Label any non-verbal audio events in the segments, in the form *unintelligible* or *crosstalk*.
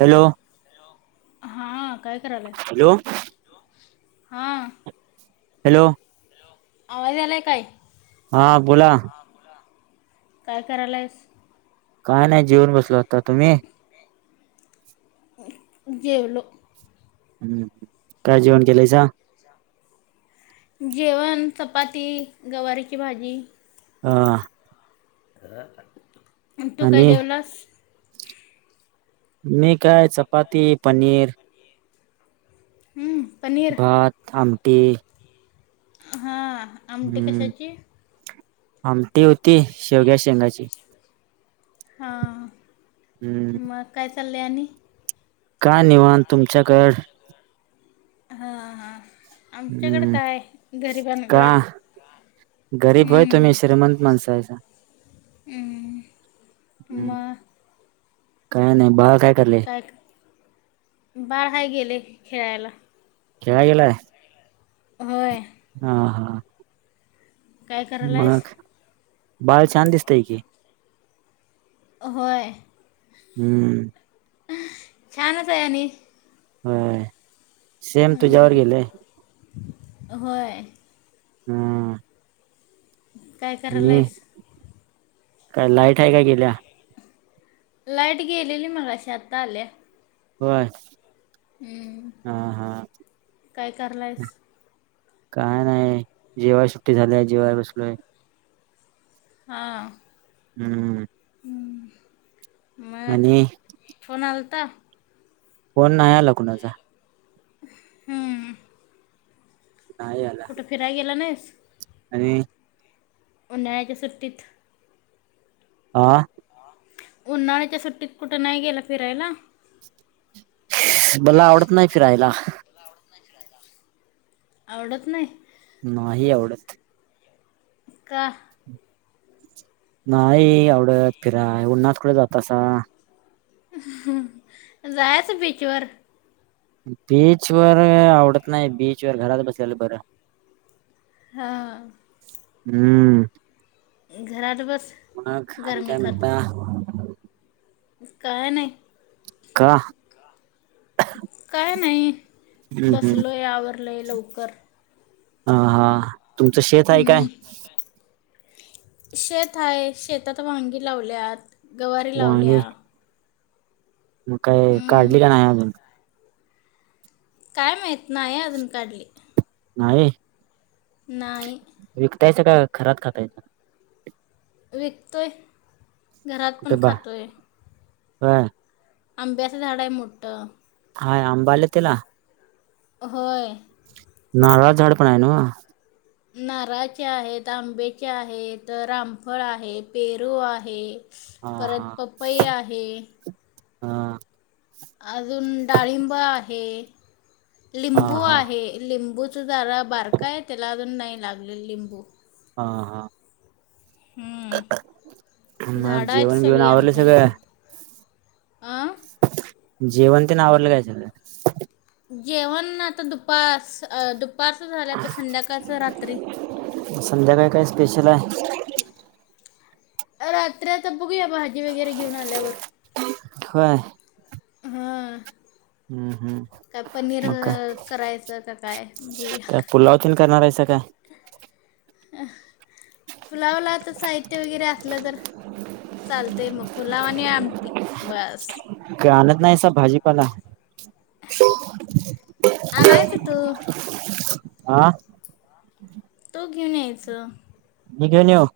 Hello. Hello. हां काय करायलय? हॅलो हां. हॅलो आवाज यालाय काय? हां बोला काय करालायस काय नाही जेऊन बसलो होतो. तुम्ही जेवलो हम्म काय जेवण केलयसा जेवण चपाती, गवारीची भाजी *unintelligible* *unintelligible* आणि तू काय आणि जेवलास मी काय चपाती, पनीर हं, पनीर भात थांब ते हा आमटी कशाची आमटी हुती शेवग्या शेंगाची हा हम्म मग काय च कल्याणी का निवाण तुमच्याकड हा हा आमच्याकड हम्म काय का गरिबांकडं गरीब होय तुम्ही हम्म श्रीमंत माणसं हायसा हम्म हम्म म काय नाही बाळ करालय काय बाळ हाय गेलय खेळायला खेळाय गेलाय होय हा हा काय करायलाइस? मग बाळ छान दिसतय की होय हम्म छानच हाय आणि होय सेम तुझ्यावर हम्म, गेलय होय हम्म काय करलायस काय लाईट हाय काय गेल्या लाईट गेलेली मगाशी आता आल्या. होय. हम्म हा हा काय करालायस? काय नाही जेवाय सुट्टी झाल्या जेवाय बसलोय. हां. हम्म. म आणि फोन आल आता फोन नाही आला कुणाचा. हम्म. नाही आला कुठे फिराय गेला नाहीस. आणि. उन्हाळ्याच्या सुट्टीत. आ. उन्हाळ्याच्या सुट्टीत कुठे नाही गेला फिरायला. मला आवडत नाही फिरायला. आवडत नाही. नाही आवडत. का. नाही आवडत फिराय उन्हात कुठे जातासा. जायच बीचवर. बीचवर आवडत नाही, बीचवर घरात बसलेलं बरं. हा. हम्म. घरात बस. मग आणि गरमी काय खात म्हणता. काय नाही. का. काय नाही हम्म हम्म बसलोय आवरलंय लवकर. ह, हा. तुमचं शेत आहे काय. हम्म, शेत आहे शेतात वांगी लावल्यात. गवारी वांगी लावल्या. मग काय हम्म, काढली का नाही अजून. काय माहत नाही अजून काढली. नाही. नाही. विकतासा काय घरात खातायसा. विकतोय. घरात पण खातोय. हा. अंब्याच झाड आहे मोठ हा, आंबे आले त्याला? होय. नारळाचं झाड पण आहे ना? नारळाचे आहेत, आंब्याचे आहेत, रामफळ आहे, पेरू आहे परत हा पपई आहे हा. अजून डाळिंब आहे. हा लिंबू हा आहे लिंबू झाड बारक आहे त्याला अजून नाही लागले लिंबू हा हा. हम्म. म आज झाडं जेवण बिवण आवरलं सगळं? अह जेवन तेन, आवरलं काय सगळ जेवण आता, दुपास अह दुप फारसं झालं तर संध्याकाळचं रात्री संध्याकाळी काय स्पेशल हाय? रात्र तर बघूया भाजी वगैरे घेऊन आल्यावर होय हा हम्म हम्म मग काय. अ, करायचं का काय काय पुलावतून काय करणार आहेस *unintelligible* अह पुलावला आता साहित्य वगैरे असलं तर चालतंय मग पुलाव आणि आमटी बस का आणत नाहीसा भाजीपाला आणायचं तू आं तू घेऊन यायचं मी घेऊन येऊ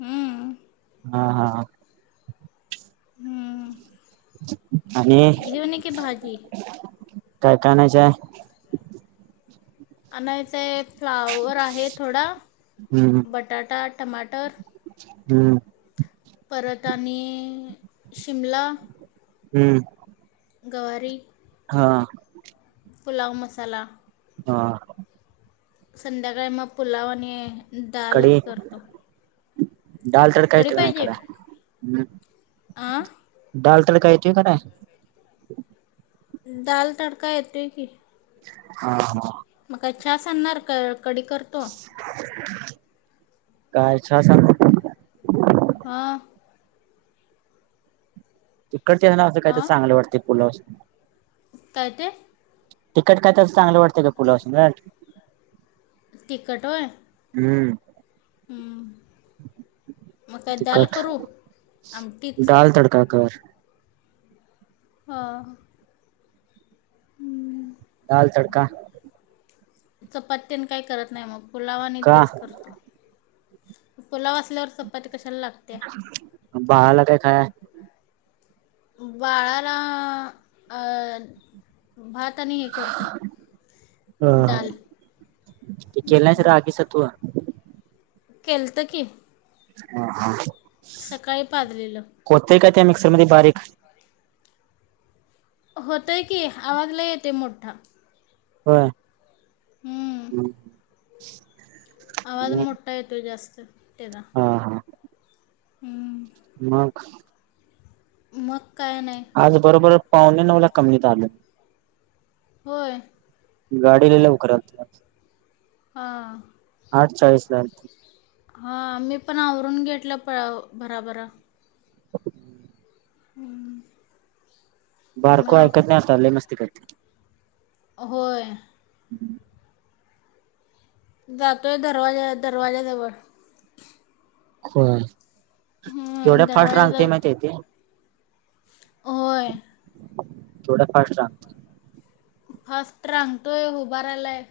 हम्म. हा हा. हम्म. *inaudible* घेऊन ये की भाजी. काय काय आणायच्या आणायचंय फ्लावर आहे थोडा, हम्म बटाटा टमाटर हम्म. परत आणि.. शिमला हम्म गवारी हा पुलाव मसाला हा.. संध्याकाळी मग पुलाव आणि दालच करतो. डाल तडका कढी येतोय, की नाही पाहिजे कराय हम् आ डाळ तडका येतोय काय दाल तडका येतोय की. हा हा. मग काय चहा सांगणार क कडी करतो. काय चहा सांगू? हा. कटते ना हां चांगलं वाटतंय पुलावच. काय ते? तिखट काय तर असं चांगलं वाटतंय का पुलाव संगत? तिखट होय? हम्म. हं. मग काय दाल तिखट करू आमटीच डाळ तडका कर. हां. *unintelligible* दाल तडका. चपाती तेन काय करत नाही मग. पुलाव आणि का तेच करतो. पुलाव असल्यावर चपाती कशाला लागते बाळाला काय खाय? बाळाला अ भात आणि हे करतो, डाल. ते केलं नाहीस रागीच तू केलतं की. हा हा. सकाळी पाजलेलं. का त्या मिक्सर मध्ये बारीक. होतय की आवाज लय येतोय मोठा. बर हम्म. *inaudible* आवाज मोठा येतोय जास्त. त. तेजा. हा हा हम्म. मग? मग? काय नाही आज बरोबर. पावणे नऊला कमी इथं आल. होय. गाडी लय लवकर आलती आज. हा. आठ चाळीसला आलती. हा मी पण आवरून घेतलं प भराभरा. *inaudible* हम्. बारको ऐकत नाही आता लय मस्ती कर. होय. जातोय दरवाजा दरवाज्याजवळ. ह. तेवढ्या फास्ट रांगते दरवाजाजवळ माहिती तेे. होय. थोडा फास्ट राह. फास्ट रांगतोय हुभरायलय आहे.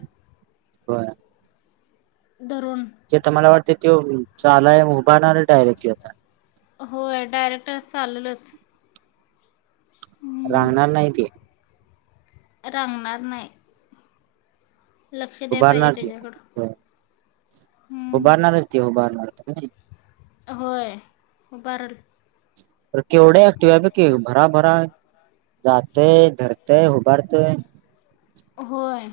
बर. धरून ज मला वाटतं. त चालाय उभणार डायरेक्टली होता. होय डायरेक्ट चाललच. रांगणार नाही ते. रांणारार नाही. लक्ष द्याय पाहिजे उभारणार ते त्याच्याकड. उभारणारच तेी उभारणार. *inaudible* होय बार. तर केवढे ऍक्टिव आहे प क भराभरा जातय धरतेय उभारतेय. होय.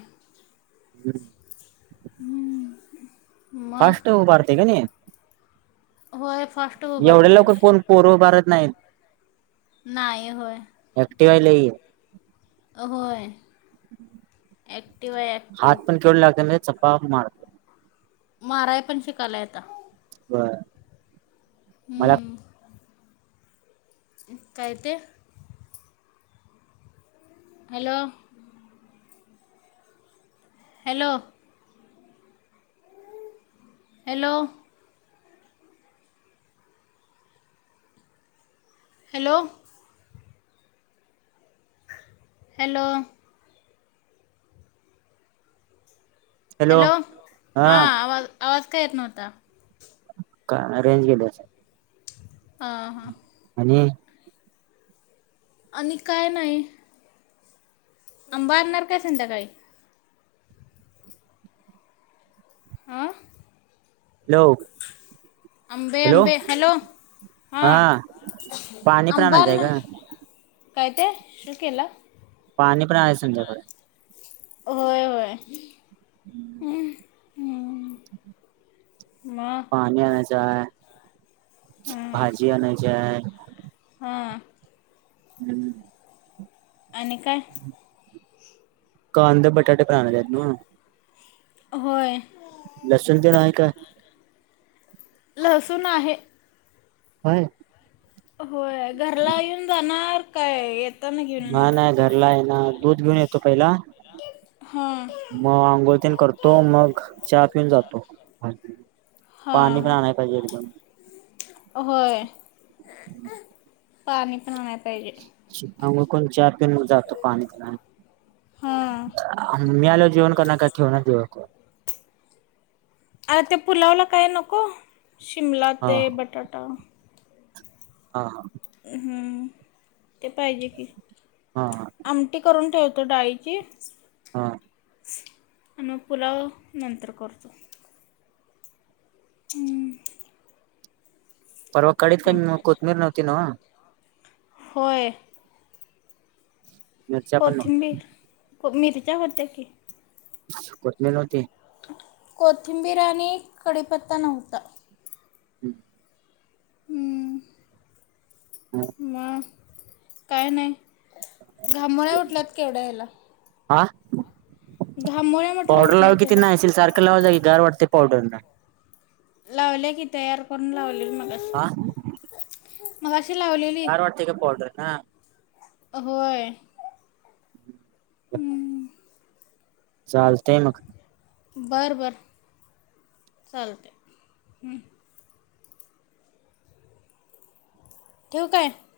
हम्. हम्. फस्ट उभारते का नाही. होय फास्ट एवढे उभारतोस लवकर‌ कोण पोर उभारत. नाहीईत. नाही होय. ऍक्टिव्ह हाय लई. एक. हात पण केवढे लागलेत. चपापा मारतो. माराय पण शिकायलाय आता. बर. हम्म. काय ते. Hello. Hello. Hello. Hello. Hello. Hello हा आवाज-आवाज. येत नव्हता. का रेंज गेली असेल. आ, हा. आणि आणि काय नाही. आंबा आणणार काय संध्याकाळी. हां हॅलो. आंबे-आंबे, हॅलो हा पाणी पण आंबा आणायचं आहे आणणार. का काय ते शू केला. पाणी पण आणायचा आहे संध्याकाळी. होय-होय. हम. मग पाणी आणायचा चाय. हं, भाजी आणयची हाय. हां हम्म. आणि काय कांदे बटाटे पण आणलेत ना होय लसून तेन आहे का लसूून आहे होय होय घरला येऊन जाणार काय ते नाही नाही घरला येणार तू घेऊन येतो पहिला हां मग आंघोळन करतो मग चहा पिऊन जातो. पाणी पण हां आणाय पाहिजे. एकदम होय. पाणी पिण्यात पाहिजेत. हम लोग चार किमो जातो. पाणी हां पिलाने मी आलो जेवण कर ना का काही ठेवा नको. आर ते पुलावला काय नको शिमला ते बटाटा हा हा हम्म ते पाहिजे की हा आमटी करून ठेवते. तो डाईची *unintelligible* हा आणि मग पुलाव नंतर करतो. हम्म परवा कळीत काण कोथमीर नव्हती नव. हो मिरच्या पण कोथिंबीर मिरच्या करतोय की कोतमील होती. कोथिंबीर आणि कडीपत्ता नव्हता. हम् हम्म म काय नाही. घामोळ्या उठल्यात केवढ्या हेला. आा म्हटलं पावडर उठल्या लाव किती त्याला नाइशील सारखं लावा जा की गार वाटते पावडर न लावले की तयार करून लावलेली हा मगाशी मगाशी लावलेली गार वाटय काय पावडरीन हा होय. ब *inaudible* हम्म, चालतय मग बरं बर चालतय. ठेवू काय.